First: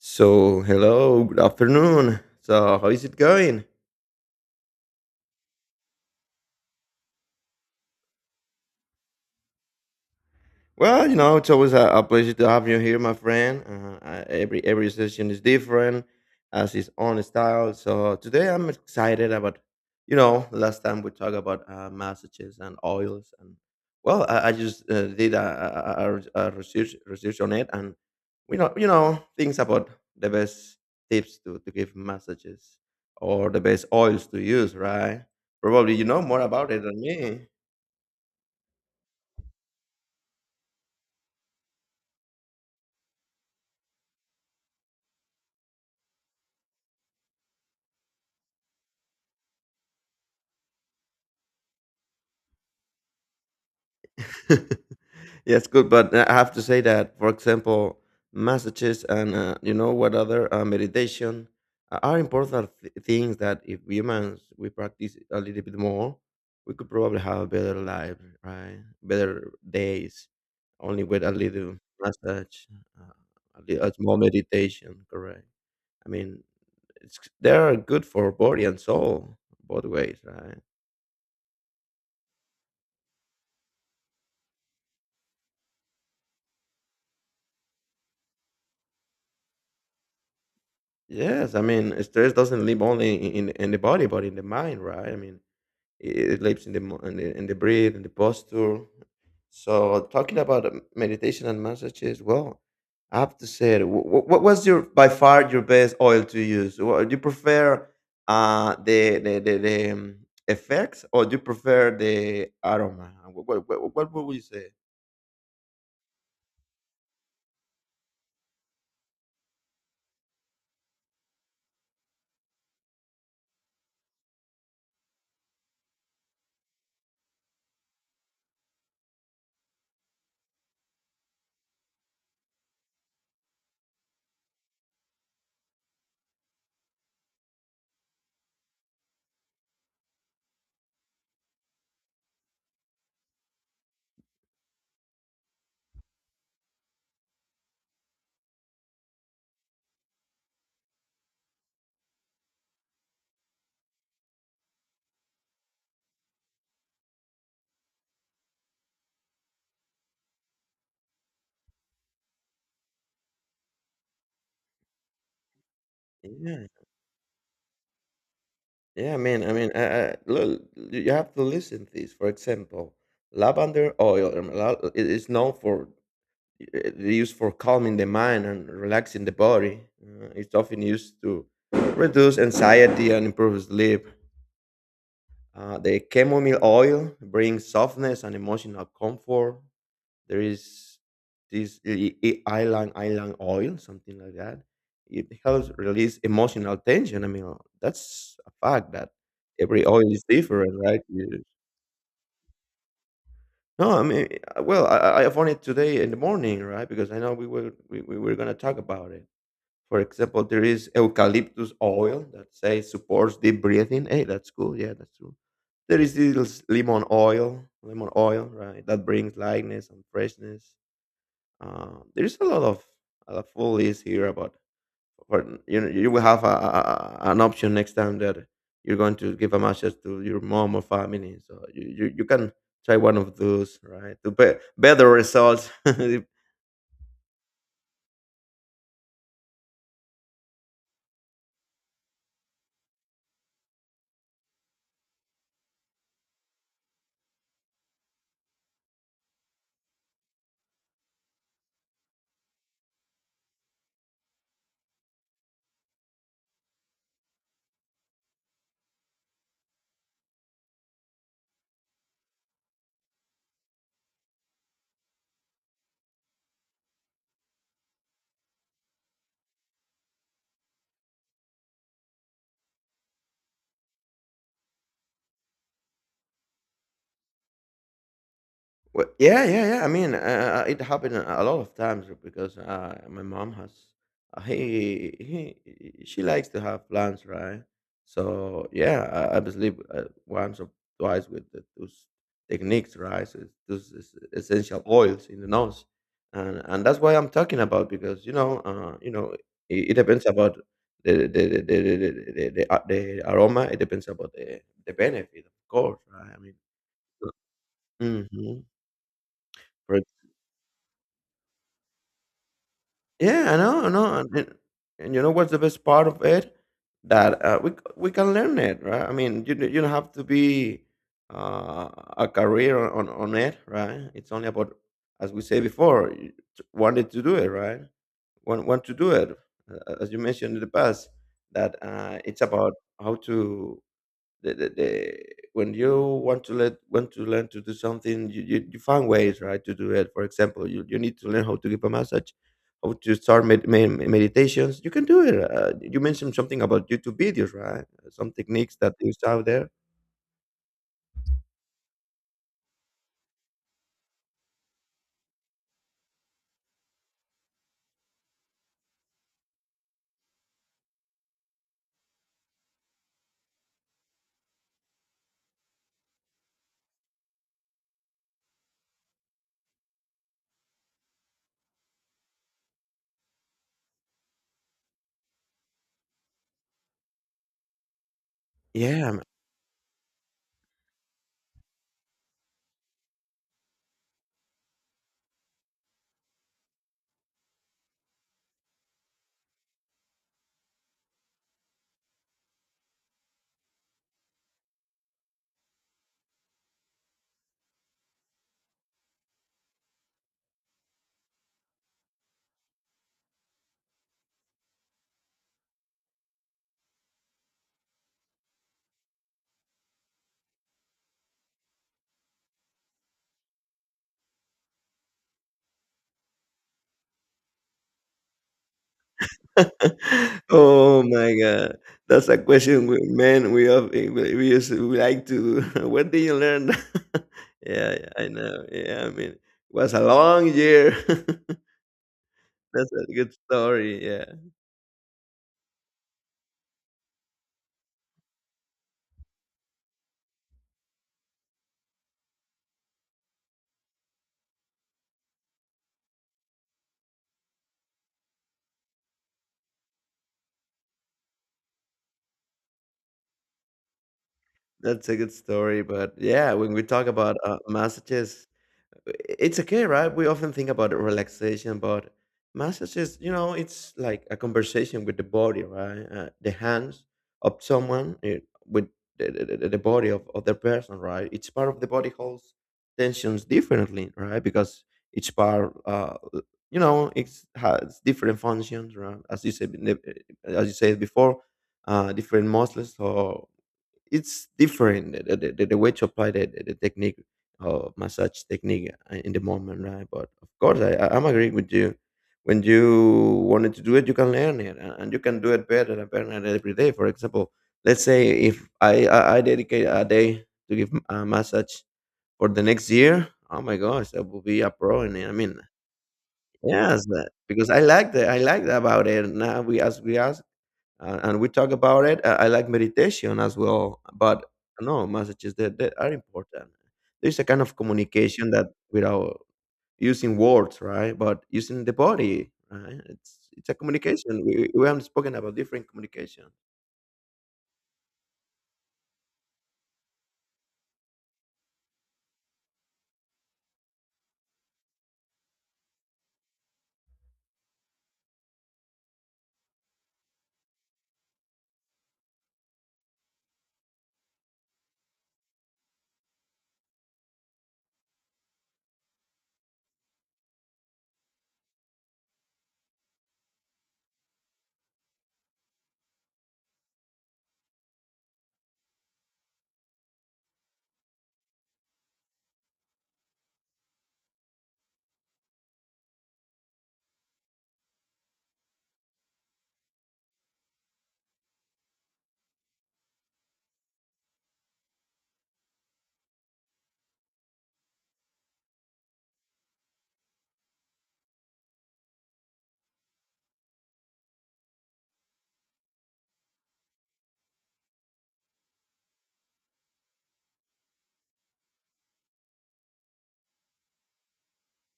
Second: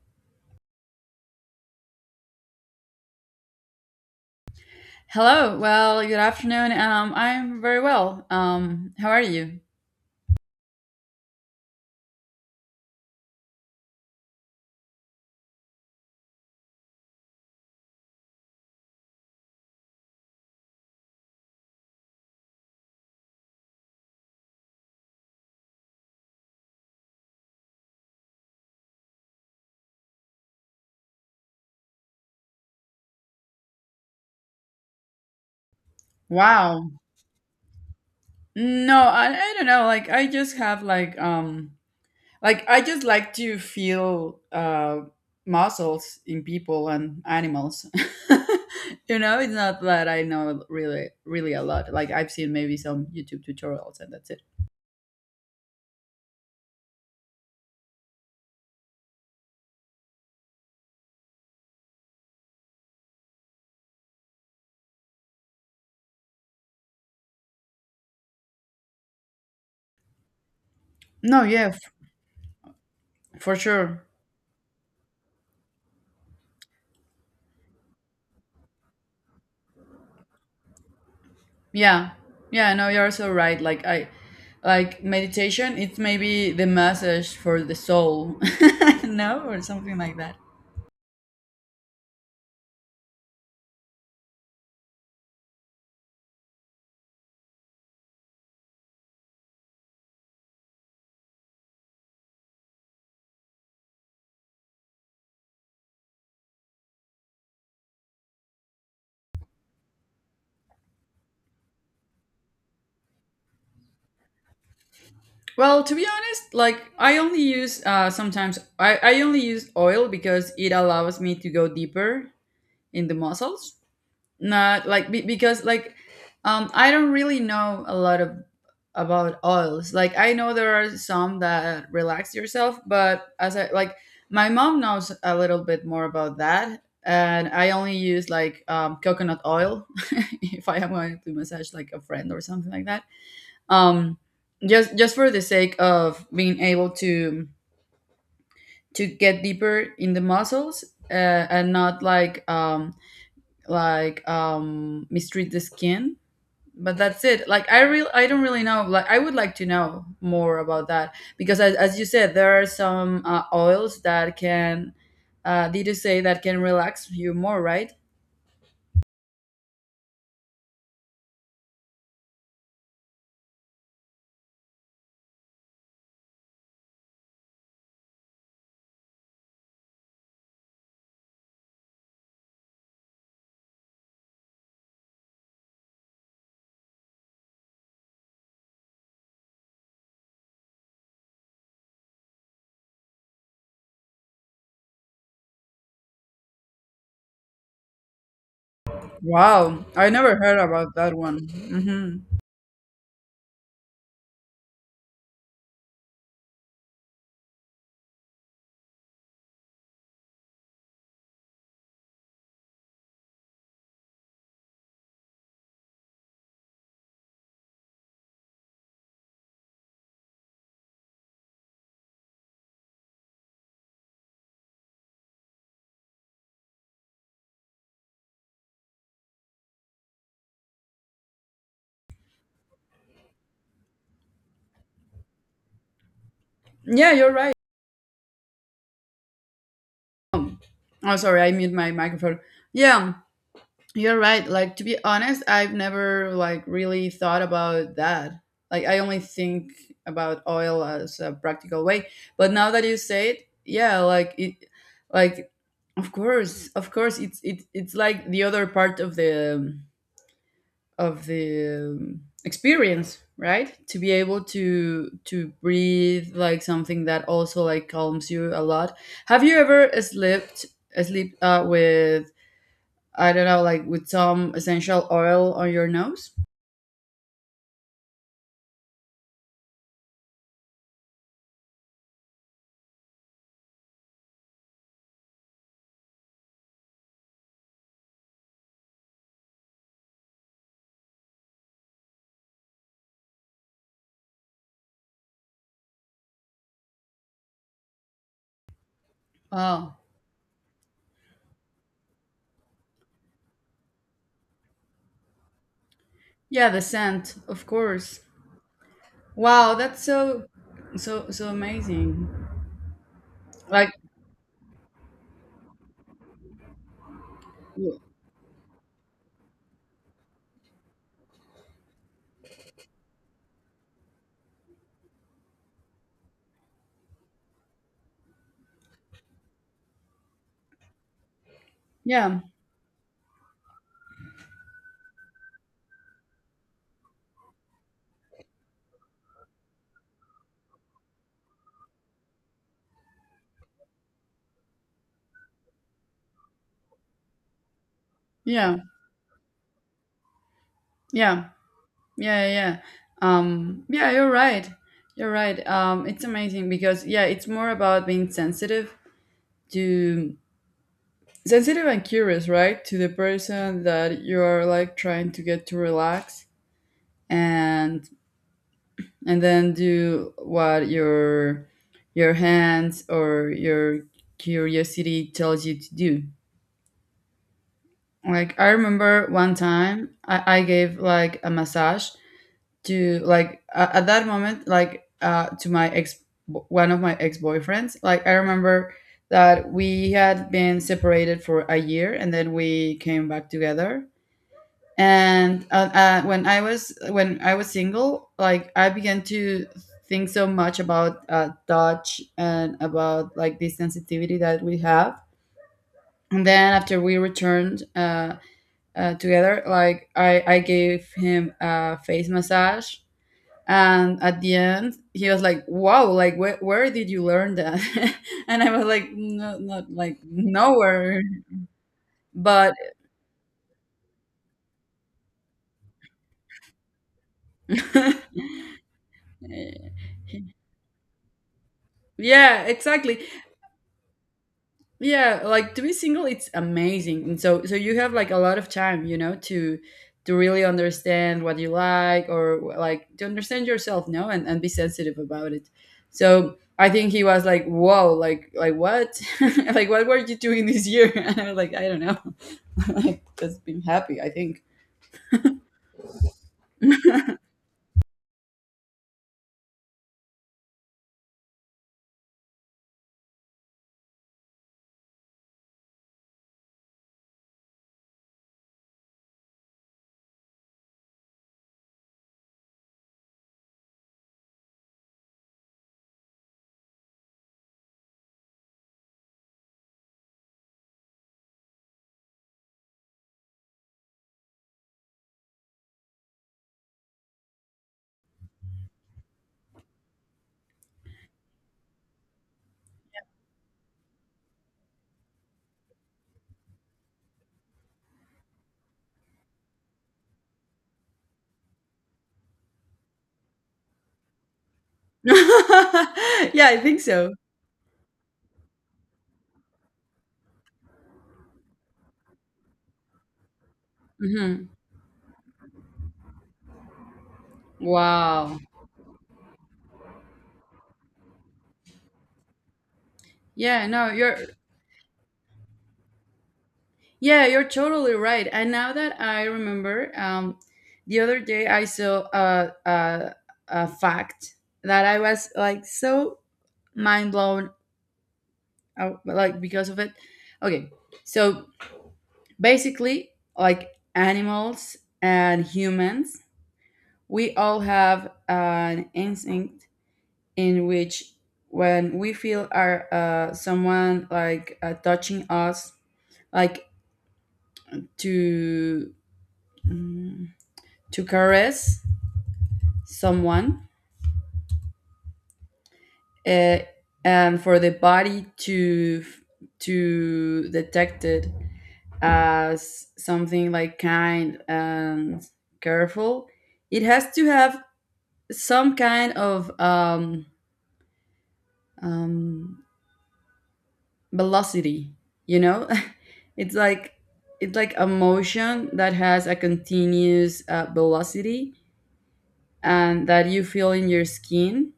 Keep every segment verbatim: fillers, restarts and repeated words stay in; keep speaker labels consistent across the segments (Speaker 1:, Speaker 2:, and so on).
Speaker 1: So, hello, good afternoon. So, how is it going?
Speaker 2: Hello. Well, good afternoon. Um, I'm very well. Um, how are you?
Speaker 1: Well, you know, it's always a, a pleasure to have you here, my friend. Uh, I- every every session is different, has its own style. So today I'm excited about, you know, last time we talked about uh, massages and oils, and well, I, I just uh, did a, a, a a- research research on it, and we know, you know, things about the best tips to to give massages or the best oils to use, right? Probably you know more about it
Speaker 2: Wow.
Speaker 1: than me.
Speaker 2: No, I, I don't know. Like, I just have like um, like I just like to feel uh muscles in people and animals. You know, it's not that I know really really a lot. Like, I've seen maybe some YouTube tutorials and that's it.
Speaker 1: Yes, good, but uh, I have to say that, for example, messages and uh, you know what other uh, meditation uh, are important th- things that if humans we practice a little bit more, we could probably have a better life, right? Better days, only with a
Speaker 2: No, yeah,
Speaker 1: little
Speaker 2: f-
Speaker 1: massage, uh,
Speaker 2: for
Speaker 1: a, li- a
Speaker 2: sure.
Speaker 1: small meditation. Correct. I mean, it's they are good for body and soul both ways, right?
Speaker 2: Yeah, yeah, no, you're so right. Like I, like meditation, it's maybe the massage for the soul, no, or something like that.
Speaker 1: Yes, I mean, stress doesn't live only in in the body, but in the mind, right? I mean it lives in the mo- in the, in the breath and the posture. So talking about um, meditation and massages, well, I have to say, what, what was your by far your best oil to use? Wha- Do you prefer uh, the the the, the um, effects or do you prefer the aroma? What what, what would you say?
Speaker 2: Well, to be honest, like I only use uh, sometimes I, I only use oil because it allows me to go deeper in the muscles. Not like be, because like um I don't really know a lot of about oils. Like, I know there are some that relax yourself, but as I like, my mom knows a little bit more about that, and I only use like um, coconut oil. If I am going to massage like a friend or something like that, um just just for the sake of being able to to get deeper in the muscles, uh, and not like um like um mistreat the skin. But that's it. Like, i real I don't really know. Like, I would like to know more about that because as, as you said, there are some uh, oils that can, uh, did you say that can
Speaker 1: Yeah,
Speaker 2: relax you more, right?
Speaker 1: yeah. I mean, I mean, uh, uh, look, you you have to listen to this. For example, lavender oil um, la- it is known for uh, used for calming the mind and relaxing the body. Uh, it's often used to reduce anxiety and improve sleep. Uh, the chamomile oil brings softness and emotional comfort. There is this i- i- island island oil, something like that. It helps release emotional tension. I mean, that's a fact that
Speaker 2: Wow,
Speaker 1: every
Speaker 2: I
Speaker 1: oil is
Speaker 2: never heard
Speaker 1: different,
Speaker 2: about
Speaker 1: right?
Speaker 2: that one.
Speaker 1: You-
Speaker 2: Hmm.
Speaker 1: No, I mean, uh, well, I, I I found it today in the morning, right? Because I know we were we, we were gonna talk about it. For example, there is eucalyptus oil that say supports deep breathing. Hey, that's cool. Yeah, that's true. There is this lemon oil, lemon oil, right? That brings lightness and freshness. Um, there is a lot of a full list here about. For, you know, you will have a, a, a- an option next time that you're going to give a massage to your mom or family. So you, you, you can try one of those, right? To be, better results if
Speaker 2: Yeah, you're right. Oh sorry, I mute my microphone. Yeah. You're right. Like to be honest, I've never like really thought about that. Like I only think about oil as a practical way. But now that you say it, yeah, like it, like of course, of course it's it, it's like the other part of the of the um, experience, right? To be able to to breathe like something that also like calms you a lot. Have you ever slept sleep uh, with, I don't know, like with some essential oil on your nose?
Speaker 1: well, yeah, yeah, yeah. I mean, uh, uh, it happened a a lot of times because uh, my mom has uh, he he she likes to have plans, right? So yeah, I, I believe uh, once or twice with the, those techniques, right? So it's, those es- essential oils in the nose, and and that's why I'm talking about because you know, uh, you know, it, it
Speaker 2: Oh,
Speaker 1: depends about the the the the, the, the, the, the uh, the aroma. It depends about the the benefit, of course, right? I mean.
Speaker 2: yeah, the scent, of course.
Speaker 1: Mm-hmm.
Speaker 2: Wow, that's so, so, so amazing.
Speaker 1: Yeah, I know, I
Speaker 2: Like,
Speaker 1: know, and and and you know what's the best part of it? That uh, we c-
Speaker 2: yeah,
Speaker 1: we can learn it, right? I mean, you don't- you don't have to be uh, a career on on it, right? It's only about, as we say before, you t- wanted to do it, right? Want want to do it, uh, as you mentioned in the past. That uh,
Speaker 2: yeah,
Speaker 1: it's about how to the, the, the when you want to let want to learn to do something you, you, you find ways right to do it. For example, you, you need to learn how to give a massage, how to start med- med- meditations. You can do it. Uh, you mentioned something about YouTube videos, right? Some
Speaker 2: yeah,
Speaker 1: techniques that is out there.
Speaker 2: yeah, yeah. yeah. Um, yeah, you're right. You're right. Um, it's amazing because yeah, it's more about being sensitive to sensitive and curious, right? To the person that you're like trying to get to relax, and and then do what your your hands or your curiosity tells you to do. Like, I
Speaker 1: Yeah, man.
Speaker 2: remember one time i, I gave like a massage to like a- at that moment, like uh, to my ex, one of my ex-boyfriends. Like, I remember that we had been separated for a year, and then we came back together, and uh, uh, when I was when I was single, like I began to think so much about uh, touch and about like the sensitivity that we have. And then after we returned uh, uh, together, like I, I gave him a face massage, and at the end he was like, "Wow, like wh- where did you learn that?" And I was like, "No, not like
Speaker 1: Oh
Speaker 2: nowhere."
Speaker 1: my God, that's a
Speaker 2: But
Speaker 1: question we, man we have we, we used we like to where did you learn that? Yeah, yeah, I know. Yeah, I mean it was a long year.
Speaker 2: yeah,
Speaker 1: That's a
Speaker 2: exactly.
Speaker 1: good story, yeah.
Speaker 2: Yeah, like to be single, it's amazing, and so so you have like a lot of time, you know, to to really understand what you like, or like to understand yourself, no, and, and be sensitive about it. So I think he was like, "Whoa, like like what? Like, what were you doing this year?" And I was like, "I don't know." Like, just being happy, I think.
Speaker 1: That's a good story, but yeah, when we talk about uh, massages, i- it's okay, right? We often think about relaxation, but massages, you know, it's like a conversation with the body, right? Uh, the hands of someone eh, with the, the, the the body of other person, right? Each part of the body holds tensions differently, right? Because each part, uh, you know, it has different functions, right? As you said, in the- eh, as you said before, uh, different muscles or it's different the, the, the the way to apply the, the, the technique or massage technique uh, in the moment, right? But of course, I, I- I'm agreeing with you. When you wanted to do it, you can learn it, a- and you can do it better and better every day. For example, let's say if i i, I dedicate a day to give a massage for the next year, oh my gosh, I will be a pro in it. I mean,
Speaker 2: Yeah, I think
Speaker 1: yes, that-
Speaker 2: so.
Speaker 1: because I like that, I like that about it. Now we as we are, uh, and we talk about it. I, I like meditation as well, but
Speaker 2: Hmm.
Speaker 1: no, messages, that, that are important. There's a kind of communication
Speaker 2: Wow.
Speaker 1: that without using words, right? But using the body, right? It's it's a
Speaker 2: yeah no you're
Speaker 1: communication. We we haven't spoken about different communication.
Speaker 2: Yeah, you're totally right. And now that I remember, um, the other day I saw a, a, a fact that I was like so mind blown, uh, like because of it. Okay, so basically, like animals and humans, we all have an instinct in which, when we feel our uh, someone like uh, touching us, like to mm, to caress someone, uh, and for the body to to detect it as something like kind and careful, it has to have some kind of um, um, velocity, you know. It's like, it's like a motion that has a continuous uh, velocity, and that you feel in your skin,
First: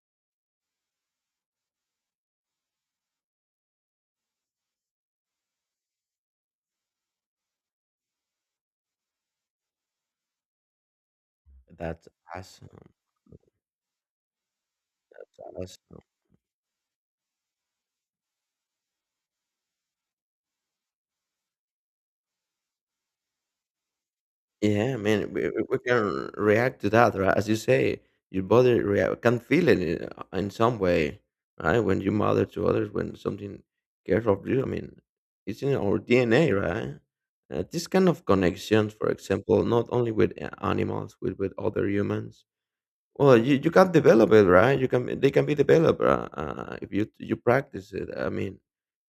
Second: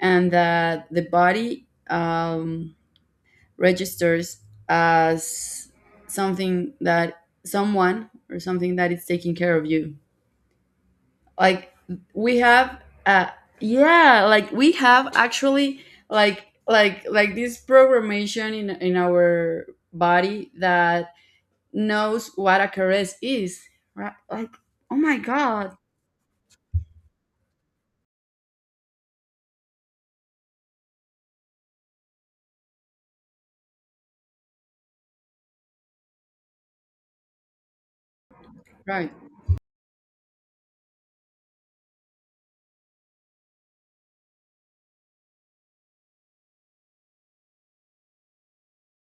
Speaker 2: and that the body um, registers as something that, someone or something that is taking care of you. Like
Speaker 1: That's
Speaker 2: we have
Speaker 1: awesome.
Speaker 2: uh yeah, like we have
Speaker 1: That's
Speaker 2: actually
Speaker 1: awesome.
Speaker 2: like like like this programmation in in our body that knows what a caress is. Right? Like, oh
Speaker 1: Yeah,
Speaker 2: my
Speaker 1: man, we we
Speaker 2: god.
Speaker 1: we can react to that, right? As you say, your body react can feel it in, uh, in some way, right? When you mother to others, when something cares of you, I mean, it's in our D N A, right? Uh, this kind of connections, for
Speaker 2: Right.
Speaker 1: example, not only with a- animals, with with other humans, well, you, you can develop it, right? You can they can be developed, uh, uh, if you you practice it. I mean,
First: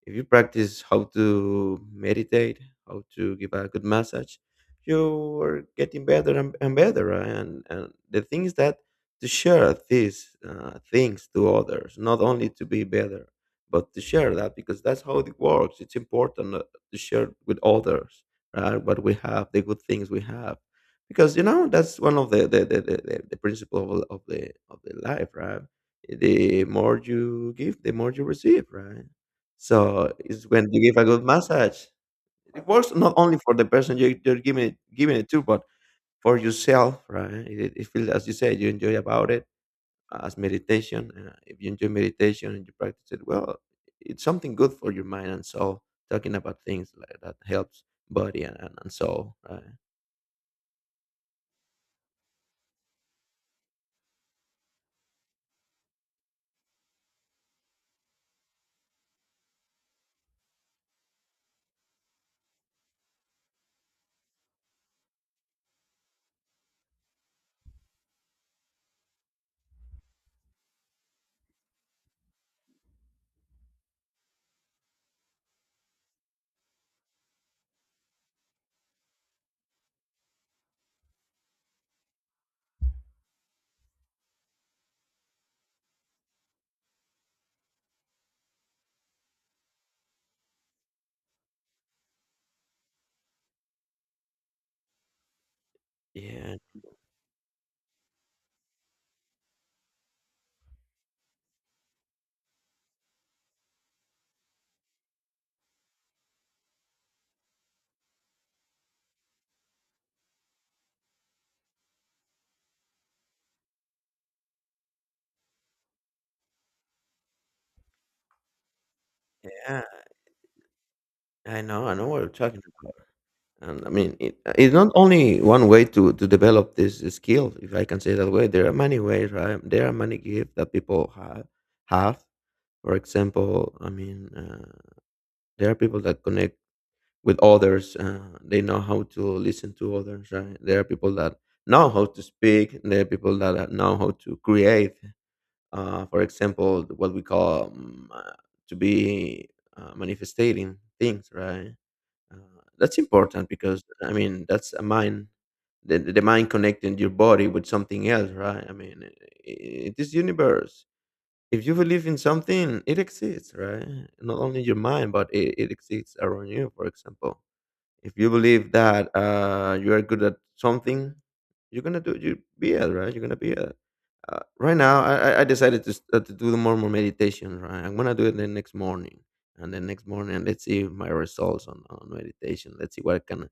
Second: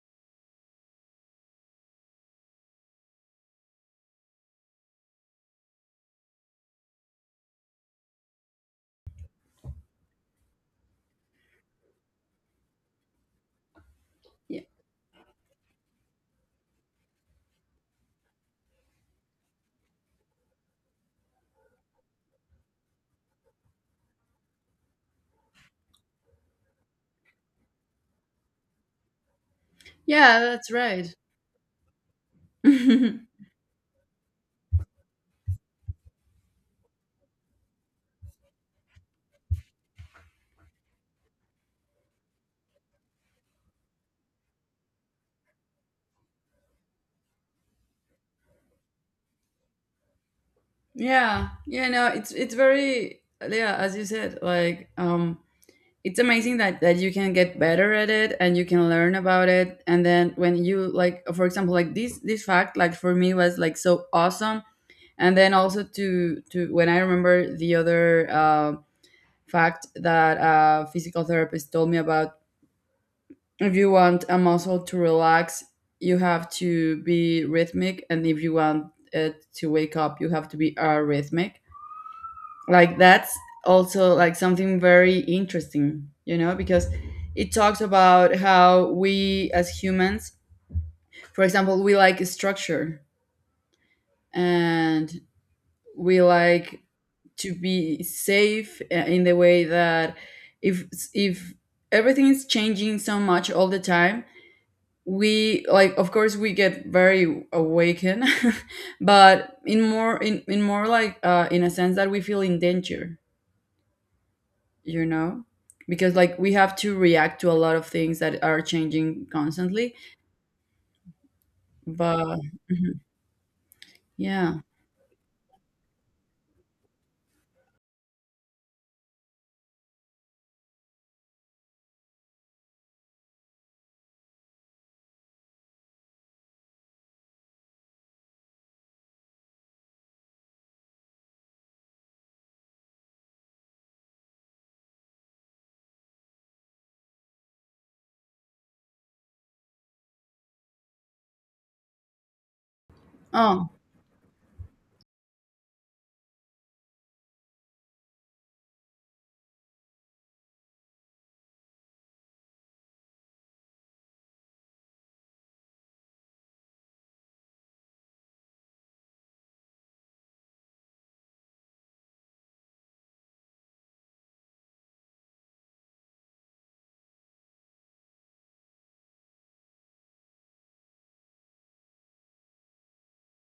Speaker 1: if you practice how to meditate, how to give a good massage, you are getting better and, and better, right? And and the thing is that to share these uh, things to others, not only to be better, but to share that
Speaker 2: Yeah.
Speaker 1: because that's how it works. It's important uh, to share with others, right? What we have, the good things we have, because you know that's one of the the the, the, the the principle of, of the of the life, right? The more you give, the more you receive, right? So
Speaker 2: Yeah,
Speaker 1: it's when
Speaker 2: that's
Speaker 1: you give a
Speaker 2: right.
Speaker 1: good massage, it works
Speaker 2: Yeah.
Speaker 1: not only for the person you, you're giving it giving it to, but for yourself, right? it, it feels as you said, you enjoy about it. As meditation, uh, if you enjoy meditation and you practice it well, it's something good for your mind and soul. Talking about things like that helps body and, and, and soul, right?
Speaker 2: Yeah, no, it's it's very yeah, as you said, like um it's amazing that that you can get better at it and you can learn about it, and then when you, like for example like this this fact, like for me was like so awesome. And then also to to when I remember the other uh, fact that a physical therapist told me about, if you want a muscle to relax, you have to be rhythmic, and if you want it to wake up, you have to be arrhythmic. Like, that's also like something very interesting, you know, because it talks about how we as humans, for example, we like structure, and we
Speaker 1: Yeah,
Speaker 2: like to be safe uh, in the way that, if if everything is changing so much all the time, we like, of course we get very awakened, but in more in, in more like uh, in a sense that we feel in danger, you know, because like we have to react to a lot of things that are changing
Speaker 1: yeah.
Speaker 2: constantly.
Speaker 1: I know, I know what you're
Speaker 2: But
Speaker 1: talking about.
Speaker 2: mhm.
Speaker 1: And I mean, it, uh,
Speaker 2: Yeah.
Speaker 1: it's not only one way to to develop this skill, if I can say that way. There are many ways, right? There are many gifts that people have. Have, for example, I mean, uh, there are people that connect with others. Uh, they know how to listen to others, right? There are people that know how to speak. There are people that uh, know how to create. Uh, for example, what we call um, uh, to be uh, manifesting things, right? Uh, that's important
Speaker 2: Oh
Speaker 1: because I mean that's a mind, the, the mind connecting your body with something else, right? I mean, i- it is universe. If you believe in something, it exists, right? Not only your mind, but it, it exists around you. For example, if you believe that uh, you are good at something, you're gonna do you be it, right? You're gonna be it. Uh, right now, I I I decided to s- uh, to do more more meditation. Right, I'm gonna do it the next morning, and the next morning, let's see my results on, on meditation. Let's see what I can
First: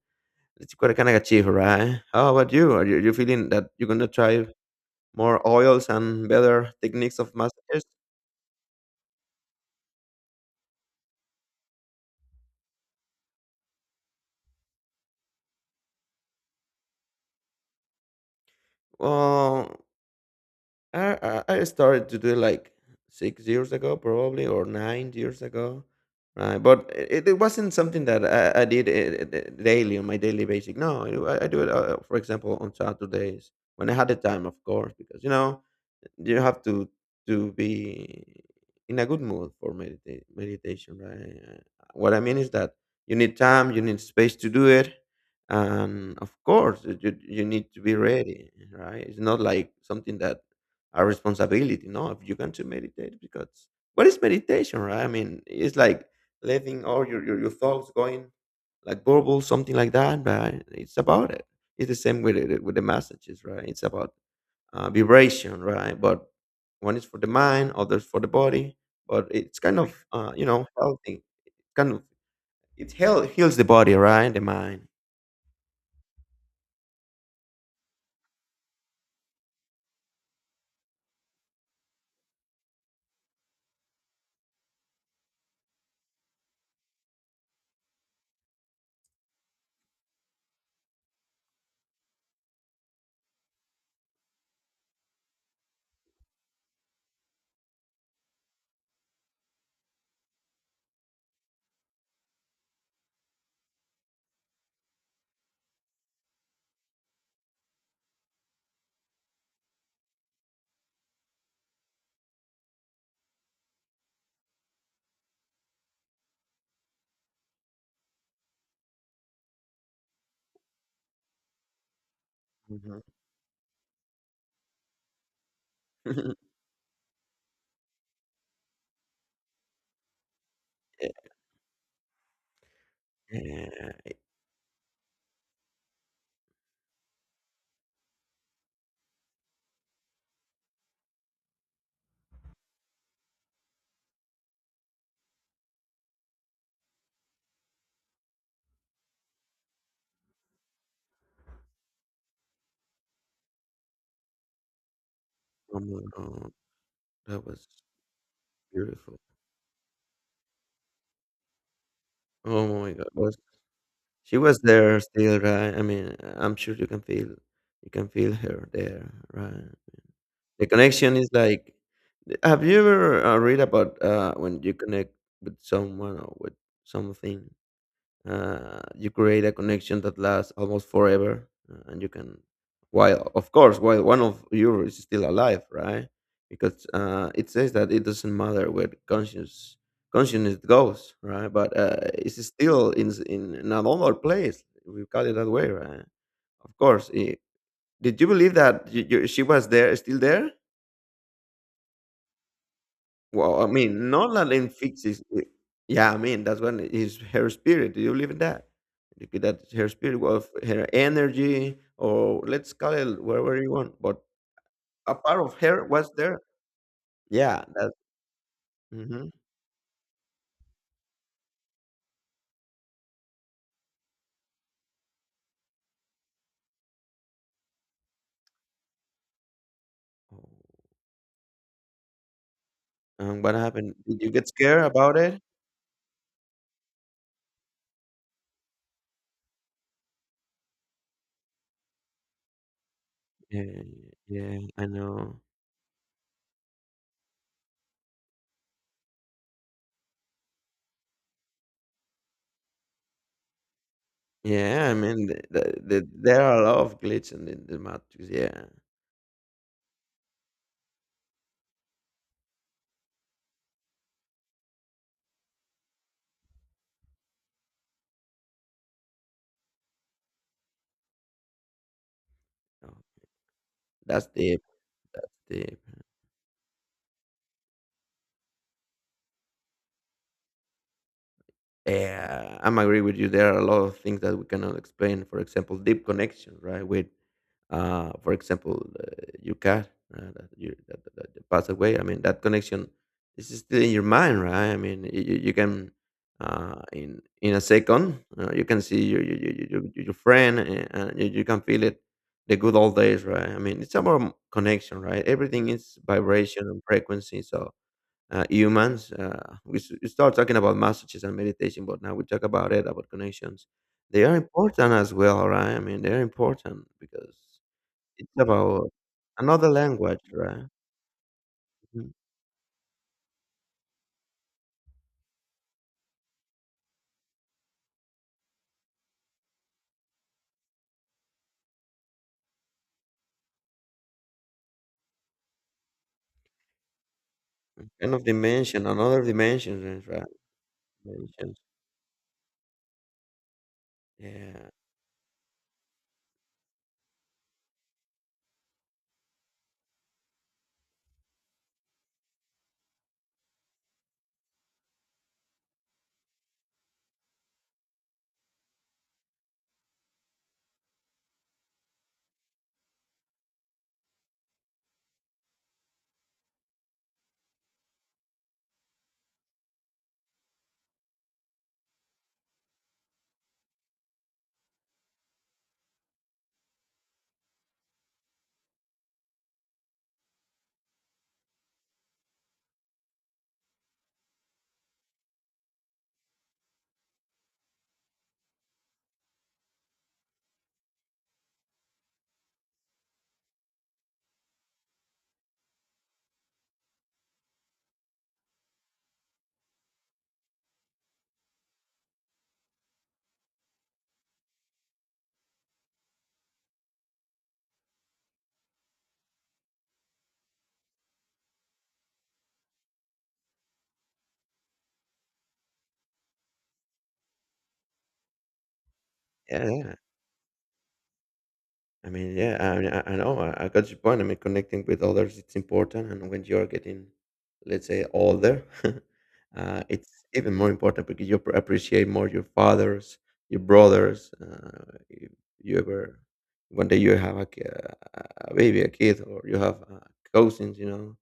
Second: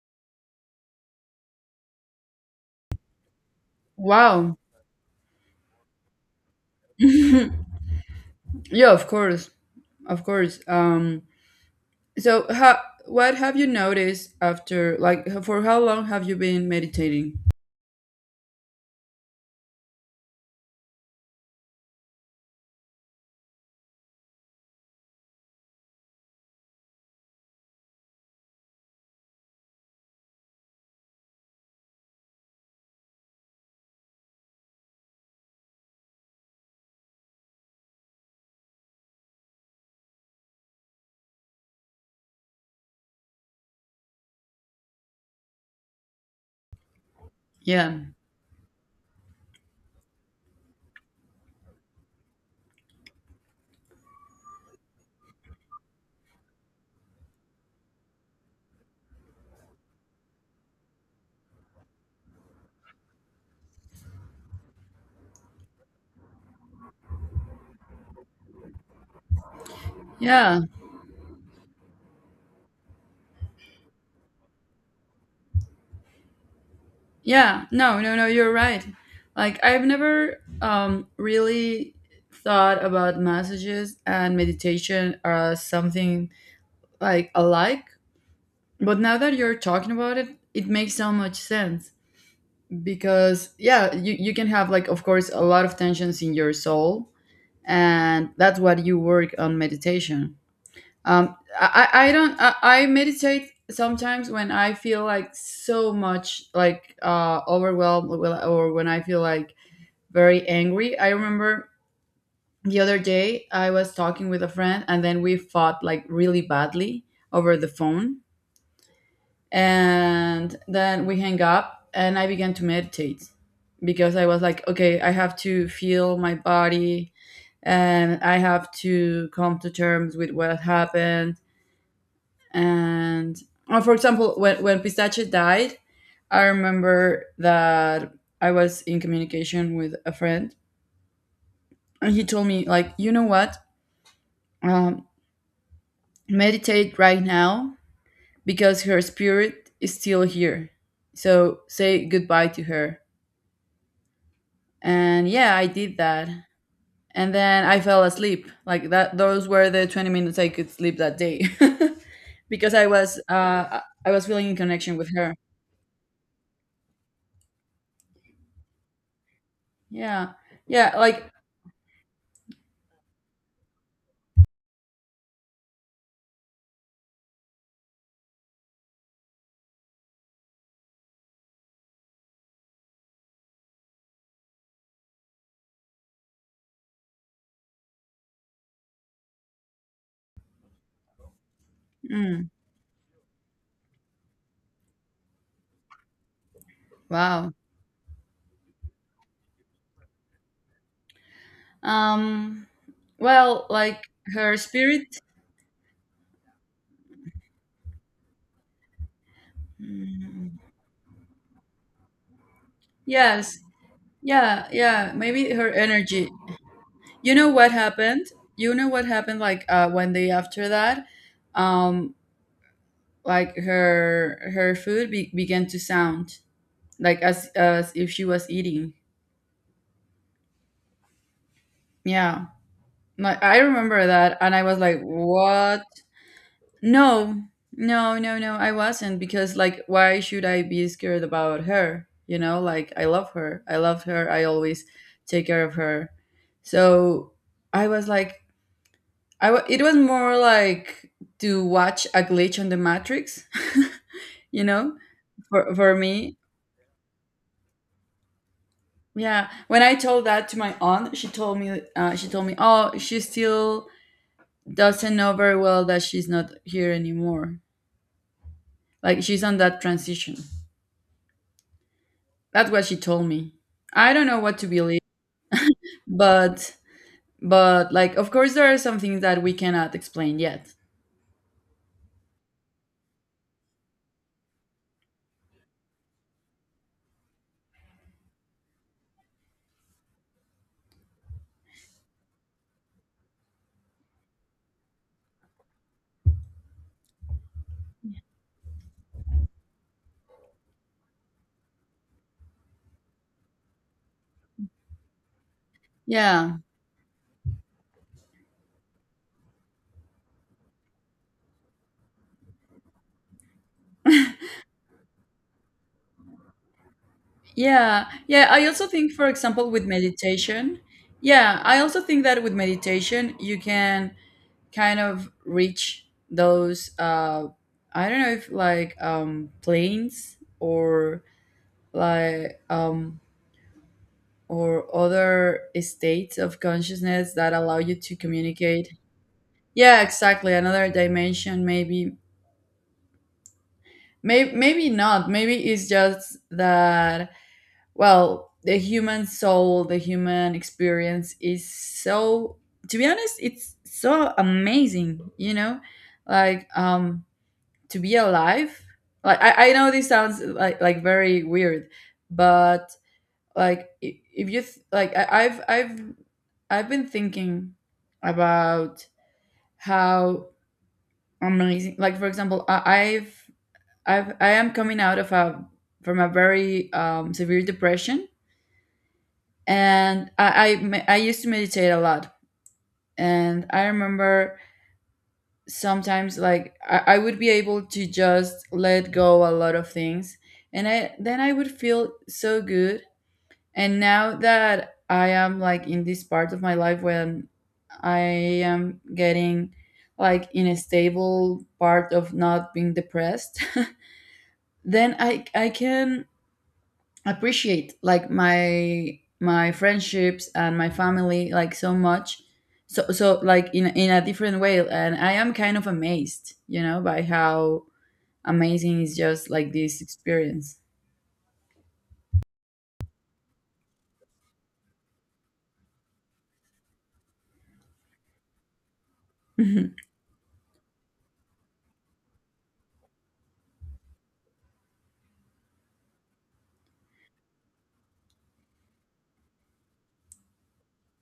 Speaker 1: Let's see what I can achieve. Right? How about you? Are you, you feeling that you're gonna try
Speaker 2: wow.
Speaker 1: more oils and better techniques of massage?
Speaker 2: Yeah, of course, of course. um so how, what have you noticed? After like, for how long have you been meditating?
Speaker 1: Well, I, I I started to do it like six years ago, probably, or nine years ago. Right, but it, it wasn't something that I, I did it, it, daily on my daily basic. No, I, I do it, uh, for example, on Saturdays when I had the time, of course, because you know you have to to be in a good mood for medita- meditation, right? What I mean is that you need time, you need space to do it. And of course, you, you you need to be
Speaker 2: yeah
Speaker 1: ready, right? It's not like something that a responsibility. No, if you want to meditate, because what is meditation, right? I mean, it's like letting all your, your, your thoughts going, like bubbles, something like that, right? It's about it. It's the same with it with the messages, right? It's about uh, vibration, right? But one is for the mind, others for the body. But it's kind of uh, you
Speaker 2: yeah
Speaker 1: know healthy. Kind of. It heal, heals the body, right? The mind.
Speaker 2: yeah No, no, no, you're right. Like, I've never um really thought about messages and meditation as something like alike. But now that you're talking about it, it makes so much sense, because yeah, you, you can have like of course a lot of tensions in your soul, and that's what you work on meditation. Um, I I I don't I, I meditate sometimes when I feel like so much like uh overwhelmed, well, or when I feel like very angry. I remember the other day I was talking with a friend, and then we fought like really badly over the phone, and then we hang up and I began to
Speaker 1: Mhm.
Speaker 2: meditate, because I was like, okay, I have to feel my body and I have to come to terms with what happened. And uh, for
Speaker 1: Yeah.
Speaker 2: example, when, when pistachio died, I remember that I was in communication with a friend, and he told me like, "You know what, um, meditate right now, because her spirit is still here, so say goodbye to her." And yeah, I
Speaker 1: Oh
Speaker 2: did
Speaker 1: my
Speaker 2: that,
Speaker 1: God,
Speaker 2: and
Speaker 1: that
Speaker 2: then
Speaker 1: was
Speaker 2: I fell asleep like that.
Speaker 1: beautiful.
Speaker 2: Those were the twenty minutes I could sleep that day.
Speaker 1: Oh
Speaker 2: Because I
Speaker 1: my God,
Speaker 2: was
Speaker 1: was
Speaker 2: uh I was
Speaker 1: she
Speaker 2: feeling in
Speaker 1: was
Speaker 2: connection
Speaker 1: there
Speaker 2: with her.
Speaker 1: still, right? I mean, I'm sure you can feel you can feel her there, right?
Speaker 2: Yeah.
Speaker 1: The
Speaker 2: Yeah,
Speaker 1: connection is
Speaker 2: like,
Speaker 1: like. Have you ever uh, read about uh, when you connect with someone or with something? uh, you create a connection that lasts almost forever, uh, and you can, while of course, while one of you is still alive, right? Because uh, it says that it doesn't matter where the conscious consciousness goes, right? But uh, it's
Speaker 2: mm,
Speaker 1: still in, s- in another place, we call it that way, right? Of course, eh,
Speaker 2: wow.
Speaker 1: did you believe that you, you, she was there still there?
Speaker 2: um
Speaker 1: Well,
Speaker 2: well,
Speaker 1: I
Speaker 2: like,
Speaker 1: mean,
Speaker 2: her
Speaker 1: Nolan
Speaker 2: spirit.
Speaker 1: fixes it. Yeah, I mean, that's when is her spirit. Do you believe in that? Because that her spirit was
Speaker 2: Mm,
Speaker 1: her energy, or let's call it
Speaker 2: yes.
Speaker 1: whatever you want. But
Speaker 2: Yeah, yeah,
Speaker 1: a part
Speaker 2: maybe
Speaker 1: of
Speaker 2: her
Speaker 1: her was
Speaker 2: energy.
Speaker 1: there.
Speaker 2: You know
Speaker 1: Yeah.
Speaker 2: what
Speaker 1: That.
Speaker 2: happened, you know what
Speaker 1: Hmm.
Speaker 2: happened like, uh one day after that, um like her her food be- began to sound like as as if she was eating. Yeah,
Speaker 1: And
Speaker 2: like
Speaker 1: what
Speaker 2: I
Speaker 1: happened?
Speaker 2: remember
Speaker 1: Did you
Speaker 2: that,
Speaker 1: get
Speaker 2: and I was
Speaker 1: scared
Speaker 2: like,
Speaker 1: about it?
Speaker 2: "What? No, no, no, no! I wasn't, because like, why should I be scared about her? You know, like I love her. I
Speaker 1: Yeah.
Speaker 2: love her. I
Speaker 1: Yeah.
Speaker 2: always
Speaker 1: I know.
Speaker 2: take care of her." So I was like, I wa it was more like to watch a glitch on the Matrix, you
Speaker 1: Yeah. I
Speaker 2: know,
Speaker 1: mean, the,
Speaker 2: for
Speaker 1: the,
Speaker 2: for
Speaker 1: the,
Speaker 2: me.
Speaker 1: there are a lot of glitches in the, the matrix. Yeah.
Speaker 2: Yeah, when I told that to my aunt, she told me, uh, she told me, "Oh, she's still doesn't know very well that she's not here anymore. Like, she's on that transition." That's what she
Speaker 1: Oh,
Speaker 2: told me. I don't
Speaker 1: that's
Speaker 2: know what
Speaker 1: deep.
Speaker 2: to believe,
Speaker 1: That's deep.
Speaker 2: but but like of course there are some things that we cannot explain yet.
Speaker 1: Uh, I'm agree with you. There are a lot of things that we cannot explain. For example, deep connection, right? With, uh, for example, uh, your cat, uh, that, you, that, that, that passed away. I mean, that connection is still in your mind, right? I mean, you, you you can, uh, in in a second, uh, you can see your your, your, your, your your friend, and, and you, you can feel it. The good old days, right? I mean, it's about connection, right? Everything is
Speaker 2: Yeah.
Speaker 1: vibration and frequency. So uh, humans. Uh, we, s- we start talking about messages and meditation, but now we talk about it, about connections. They are important as well, right? I mean, they're important because
Speaker 2: Yeah.
Speaker 1: it's
Speaker 2: Yeah, I also
Speaker 1: about
Speaker 2: think for
Speaker 1: another
Speaker 2: example with
Speaker 1: language, right?
Speaker 2: meditation, yeah, I also
Speaker 1: Mhm.
Speaker 2: think that with meditation you can kind of reach those uh, I don't know if like um planes or like um or other states of consciousness that allow you
Speaker 1: Kind
Speaker 2: to
Speaker 1: of dimension,
Speaker 2: communicate.
Speaker 1: another
Speaker 2: Yeah,
Speaker 1: dimension, right?
Speaker 2: exactly. Another
Speaker 1: Dimensions.
Speaker 2: dimension, maybe. Maybe,
Speaker 1: Yeah.
Speaker 2: maybe not. Maybe it's just that, well, the human soul, the human experience is so, to be honest, it's so amazing, you know? Like, um, to be alive. Like, I, I know this sounds like, like very weird, but like, I- if you, th- like, I, I've, I've I've been thinking about how amazing, like for example, I, I've I've I am coming out of a from a very um, severe depression, and I I, me- I used to meditate a lot, and I remember sometimes like I, I would be able to just let go a lot of things, and I then I would feel so good. And now that I am like in this part of my life when I am getting like in a stable part of not being depressed, then I I can appreciate like my my friendships and my family like so much. So so like in in a different way, and I am kind of amazed, you know, by how amazing is just
Speaker 1: Yeah.
Speaker 2: like
Speaker 1: Yeah.
Speaker 2: this experience.
Speaker 1: I mean, yeah, I mean, I, I know, I, I got your point. I mean, connecting with others, it's important. And when you're getting, let's say, older, uh, it's even more important because you pr- appreciate more your fathers, your brothers. Uh, if you ever, one day you have a, ki- a baby, a kid, or you have uh, cousins, you know,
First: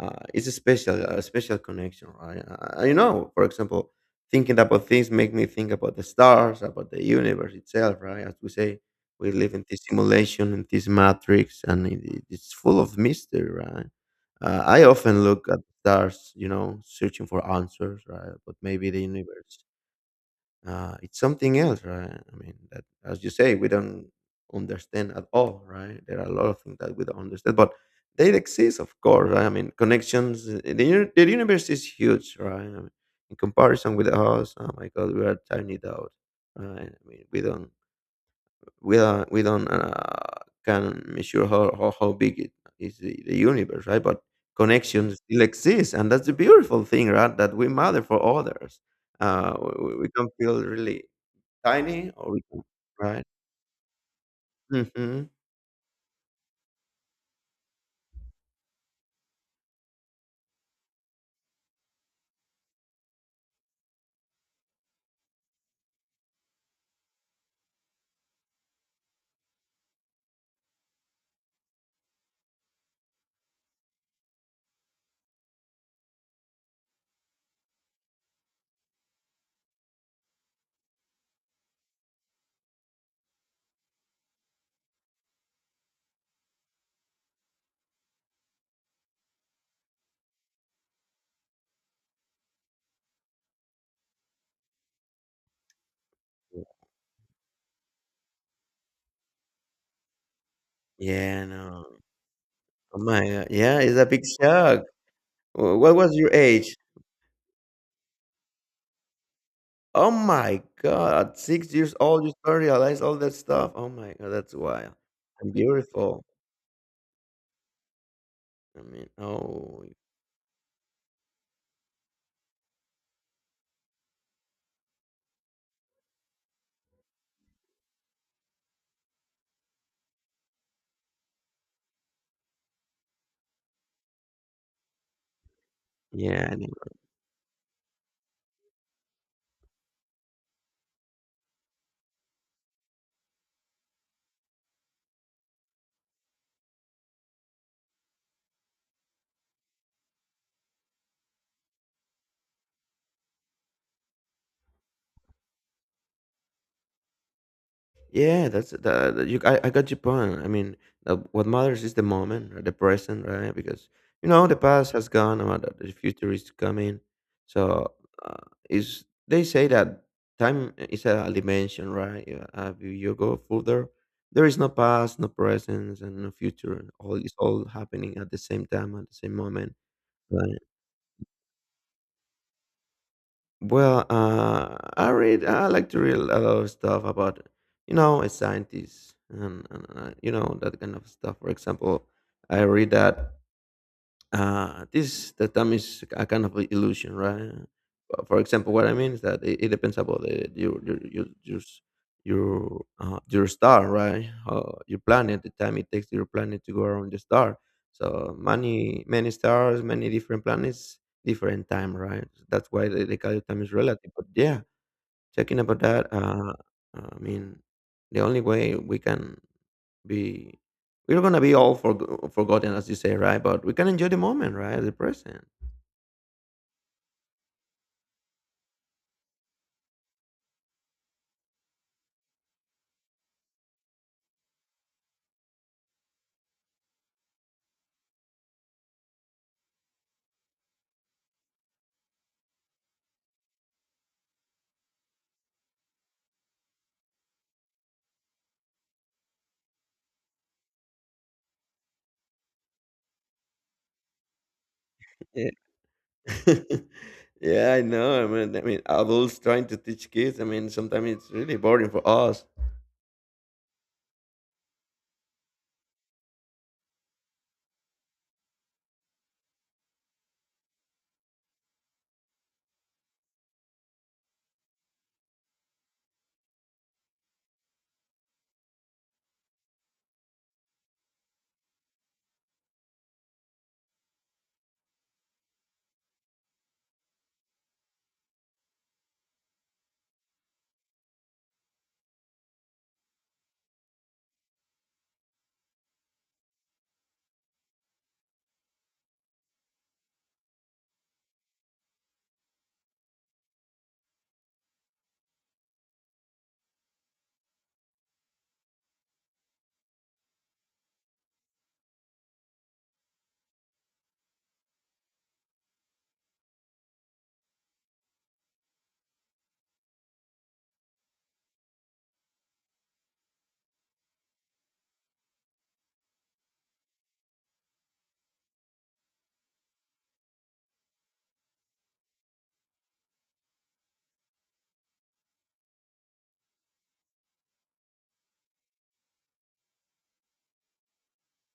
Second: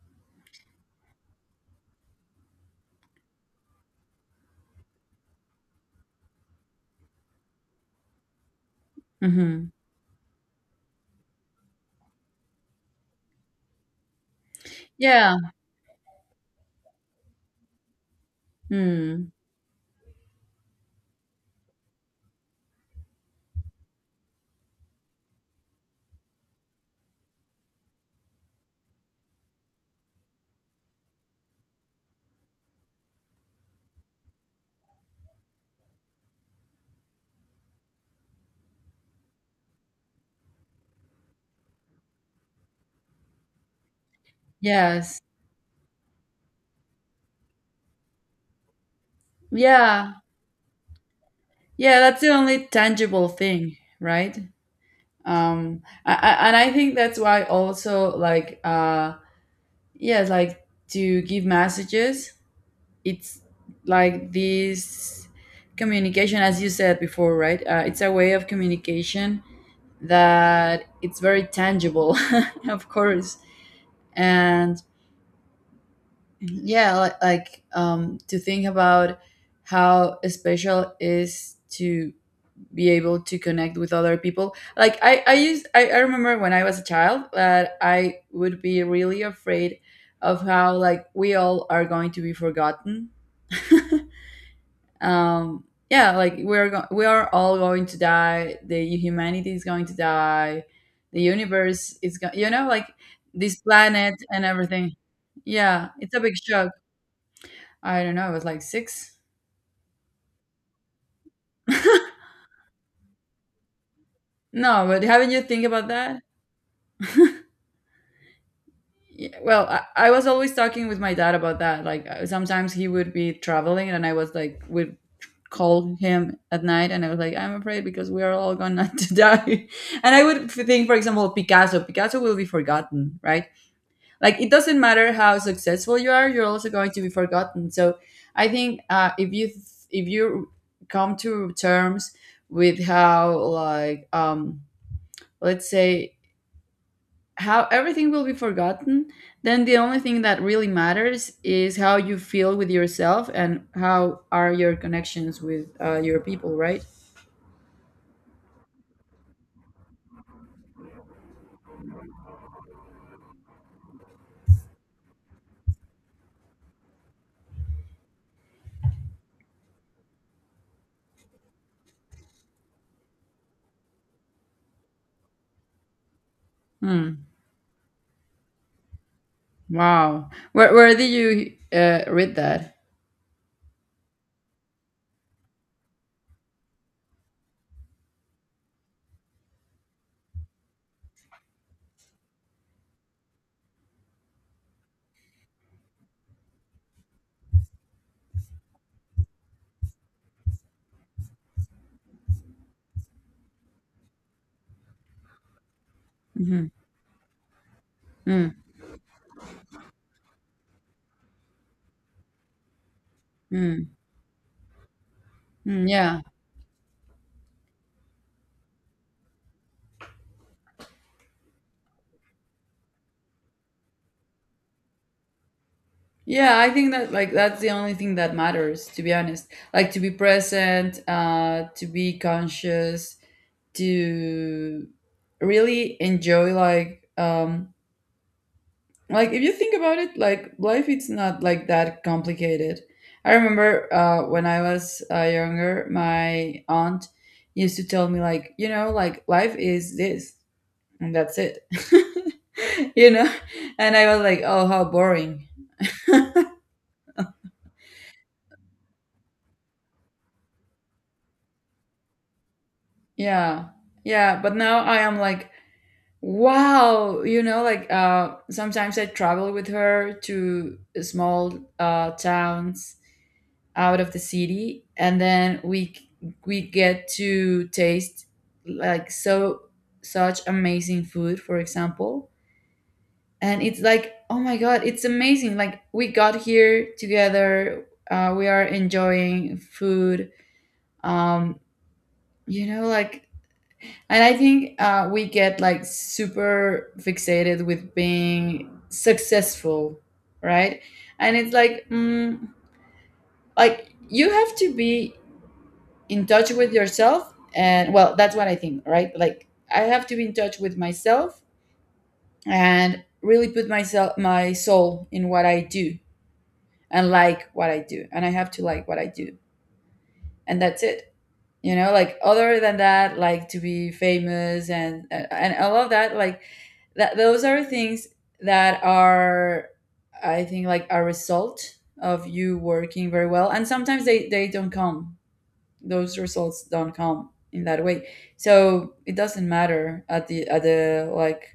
Speaker 1: uh, it's a special, a special connection, right? Uh, you know, for example, thinking about things make me think about the stars, about the universe itself, right? As we say, we live in
Speaker 2: Hmm.
Speaker 1: this simulation, in this matrix, and it, it- it's full of mystery, right? Uh, I often
Speaker 2: Yeah.
Speaker 1: look at stars, you know, searching for answers, right? But maybe the
Speaker 2: Hmm.
Speaker 1: universe, uh, it's something else, right? I mean, that as you say, we don't understand at all, right? There are a lot of things that we don't understand, but they exist, of course. Right? I mean, connections. Uh, The, uni- the universe is huge, right? I mean, in comparison with us, oh my God, we are tiny dot. Right? I mean, we don't we don't we don't uh, can measure how, how how big it is the, the universe, right? But connections
Speaker 2: Yes.
Speaker 1: still exist, and that's the beautiful thing, right? That we matter for others. uh we, we
Speaker 2: Yeah.
Speaker 1: can feel really
Speaker 2: Yeah,
Speaker 1: tiny,
Speaker 2: that's the
Speaker 1: or we can.
Speaker 2: only
Speaker 1: Right.
Speaker 2: tangible thing, right?
Speaker 1: Hmm.
Speaker 2: Um, I, I- and I think that's why also like uh, yeah, like to give messages, it's like this communication, as you said before, right? Uh, it's a way of communication that it's very tangible, of course, and yeah, like, like um, to think about how special is to be able to connect with other people like i i used i, I remember when I was a child that I would be really afraid of how like we all are going to be forgotten. um yeah, like we're go- we are all going to die, the humanity is going to die, the
Speaker 1: Yeah.
Speaker 2: universe
Speaker 1: No.
Speaker 2: is going, you know, like
Speaker 1: Oh my God.
Speaker 2: this
Speaker 1: Yeah. It's a
Speaker 2: planet
Speaker 1: big
Speaker 2: and
Speaker 1: shock.
Speaker 2: everything.
Speaker 1: Wh-
Speaker 2: Yeah,
Speaker 1: what was
Speaker 2: it's a
Speaker 1: your
Speaker 2: big shock.
Speaker 1: age?
Speaker 2: I don't know, I was like six.
Speaker 1: Oh my God, at six years old you start realize all that stuff. Oh my God, that's
Speaker 2: No,
Speaker 1: wild.
Speaker 2: but haven't you
Speaker 1: And
Speaker 2: think about that.
Speaker 1: beautiful. I mean,
Speaker 2: Yeah, well, I,
Speaker 1: oh
Speaker 2: I was always talking with my dad about that. Like uh, sometimes he would be traveling, and I was like, would call him at night, and I was like, I'm afraid because we are all gonna to die. And I would f- think, for example, Picasso. Picasso will be forgotten, right? Like it doesn't matter how successful you are, you're
Speaker 1: yeah.
Speaker 2: also going to be forgotten. So I think uh, if you if you come to terms with how like um let's say how everything will be forgotten, then the only thing that really matters is how you feel with yourself and how are your connections with uh, your people, right?
Speaker 1: Yeah, that's that. You, I, I got your point. I mean, uh, what matters is the moment, or the present, right? Because you know the past has gone, or the the future is coming. So, uh, is they say that time is a dimension, right? Yeah. Uh, if you go further, there is no past, no present, and no future. All
Speaker 2: Hmm.
Speaker 1: is all happening at the same time, at the same moment.
Speaker 2: Wow.
Speaker 1: Right?
Speaker 2: Where where did you uh, read that?
Speaker 1: Well, uh, I read. I like to read a lot of stuff about, you know, uh, scientists and, and uh, you know that kind of stuff. For example, I read that uh, this the time is a kind of a illusion, right? Uh, For example, what I mean is that it, it depends about the, your your your your, s- your, uh, your star, right? Uh, your planet, the time it takes your planet
Speaker 2: Mm-hmm.
Speaker 1: to go around the star. So
Speaker 2: Mm,
Speaker 1: many many stars, many different planets, different time, right? That's why they, they call it time is
Speaker 2: mm,
Speaker 1: relative. But yeah, talking about
Speaker 2: mm,
Speaker 1: that,
Speaker 2: yeah.
Speaker 1: uh, I mean, the only way we can be we're gonna be all forg forgotten, as you say, right? But we can enjoy the moment, right? The present.
Speaker 2: Yeah, I think that like that's the only thing that matters, to be honest. Like to be present, uh, to be conscious, to really enjoy like um like if you think about it, like life it's not like that complicated. I remember uh, when I was uh, younger, my aunt used to tell me, like, you know, like life is this and that's it. You know, and I was like, oh, how boring.
Speaker 1: Yeah. Yeah, I know. I mean, I mean, adults trying to teach kids. I mean, sometimes it's really boring for us.
Speaker 2: Yeah, yeah, but now I am like wow, you know, like uh sometimes I travel with her to small uh towns out of the city, and then we we get to taste like so such amazing food, for example, and it's like oh my god, it's amazing, like we got here together, uh, we are enjoying food. um you know, like, and I think uh, we get like super fixated with being successful, right? And it's like mm, like you have to be in touch with yourself, and well that's what I think, right? Like I have to be in touch with myself and really put myself, my soul, in what I do, and like what I do, and I have to like what I do, and that's it. You know, like other than that, like to be famous and and, and all of that, like that those are things that are, I think, like a result of you working very well, and sometimes they they don't come, those results don't come in that way. So it doesn't matter at the at the like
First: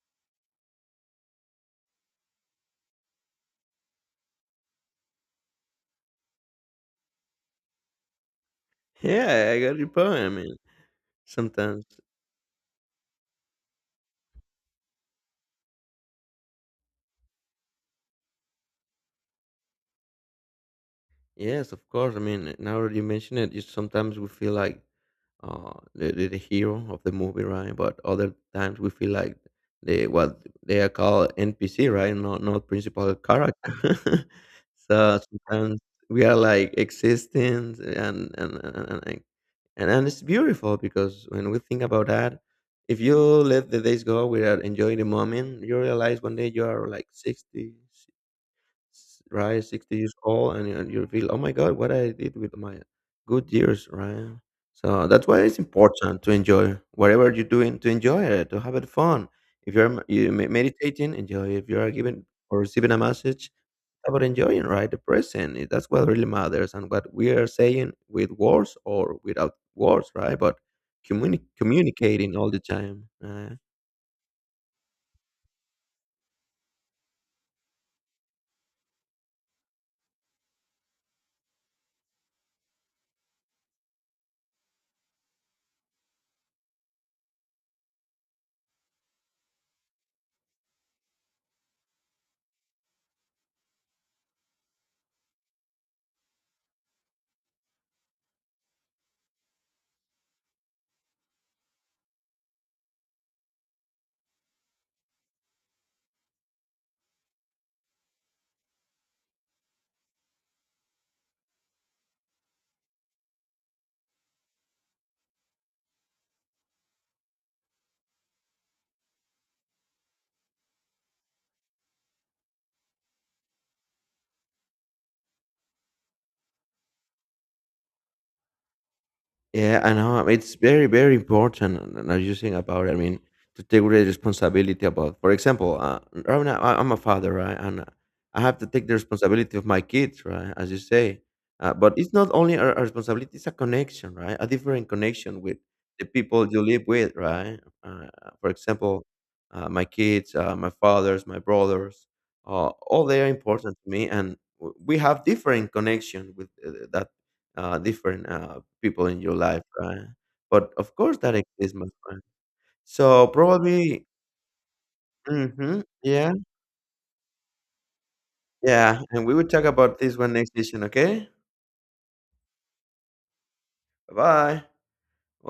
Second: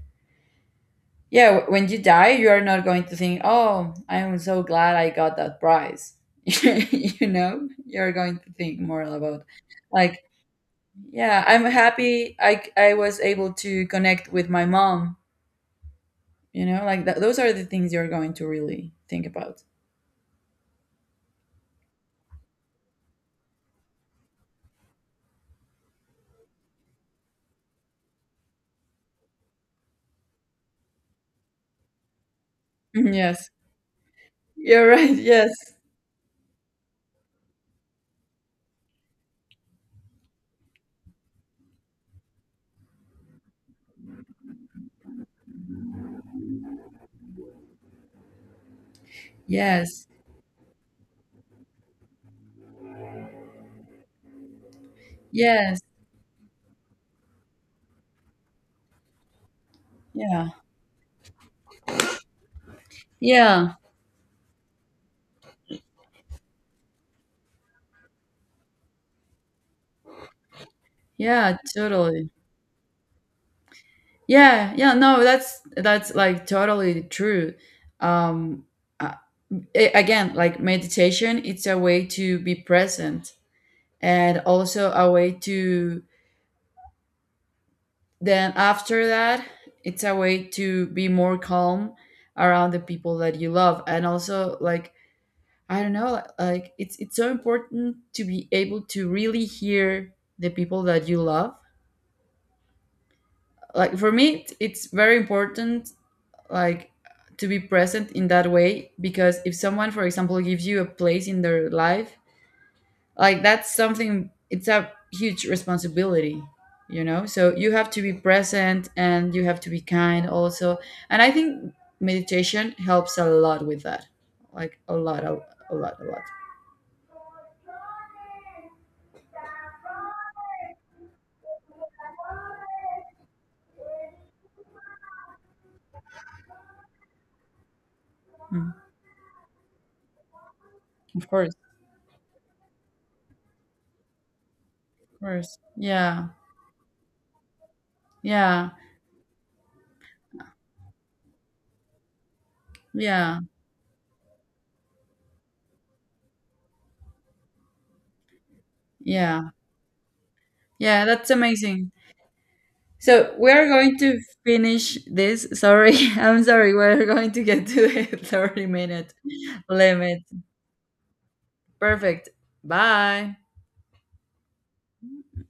Speaker 2: yeah, wh- when you die you are not going to think oh I'm so glad I got that prize. You know, you're going to think more about
Speaker 1: Yeah, I got your point.
Speaker 2: like
Speaker 1: I mean,
Speaker 2: yeah, I'm
Speaker 1: sometimes,
Speaker 2: happy i i was able to connect with my mom, you know, like th- those are the things you're going to really think about.
Speaker 1: yes, of course. I mean, now that you mention it, you sometimes we feel like uh, the, the, the hero of the movie, right? But other times we feel like they, what they are called, N P C, right? Not not
Speaker 2: Mhm,
Speaker 1: principal
Speaker 2: yes,
Speaker 1: character.
Speaker 2: you're right,
Speaker 1: So
Speaker 2: yes,
Speaker 1: sometimes we are like existing, and and and, and, and and and it's beautiful because when we think about that, if you let the days go without enjoying the moment, you realize one day you are like sixty, s- right? sixty
Speaker 2: yes,
Speaker 1: years old, and, and you feel, oh my God, what I did with my good years, right? So that's why it's
Speaker 2: yes,
Speaker 1: important to enjoy whatever you're doing, to enjoy it, to have it fun. If you're m- you
Speaker 2: yeah,
Speaker 1: me- meditating, enjoy. If you are giving or receiving a message,
Speaker 2: yeah,
Speaker 1: how about enjoying, right? The present. eh, That's what really matters, and what we are saying with words or without words, right? But communi-
Speaker 2: yeah, totally.
Speaker 1: communicating all the time, right?
Speaker 2: Yeah, yeah, no, that's that's like totally true. Um, uh, a- Again, like meditation, it's a way to be present and also a way to then after that, it's a way to be more calm around the people that you love, and also like I don't know, like it's it's so important to be able to really hear the people that you love. Like for me, it's very important like to be present in that way, because if someone, for example, gives you a place in their life, like that's something, it's a huge responsibility, you know, so you have to be present and you have to be kind also. And I think meditation helps a lot with that, like a lot, a, a lot, a lot.
Speaker 1: Yeah, I know. um, It's very, very important. And and as you think about it, I mean, to take great responsibility about. For example, uh, right now I- I'm a father, right, and uh, I have to
Speaker 2: Mm.
Speaker 1: take the responsibility of my kids, right, as you say.
Speaker 2: Of course.
Speaker 1: Uh, but it's not only a, a responsibility; it's a connection, right? A different
Speaker 2: Of
Speaker 1: connection
Speaker 2: course,
Speaker 1: with the
Speaker 2: yeah.
Speaker 1: people you live with, right? Uh, for
Speaker 2: Yeah,
Speaker 1: example, uh, my kids, uh, my fathers, my brothers, uh, all they are
Speaker 2: yeah,
Speaker 1: important to me, and w- we have different connection with uh, that uh, different uh, people in your
Speaker 2: yeah,
Speaker 1: life, right? But of
Speaker 2: yeah.
Speaker 1: course
Speaker 2: that's
Speaker 1: that exists, my
Speaker 2: amazing.
Speaker 1: friend. So
Speaker 2: So we're going
Speaker 1: probably,
Speaker 2: to finish this.
Speaker 1: hmm,
Speaker 2: Sorry,
Speaker 1: yeah,
Speaker 2: I'm sorry. We're going to get to the 30
Speaker 1: yeah.
Speaker 2: minute
Speaker 1: And we will talk about this
Speaker 2: limit.
Speaker 1: one next session, okay?
Speaker 2: Perfect. Bye.
Speaker 1: Bye-bye.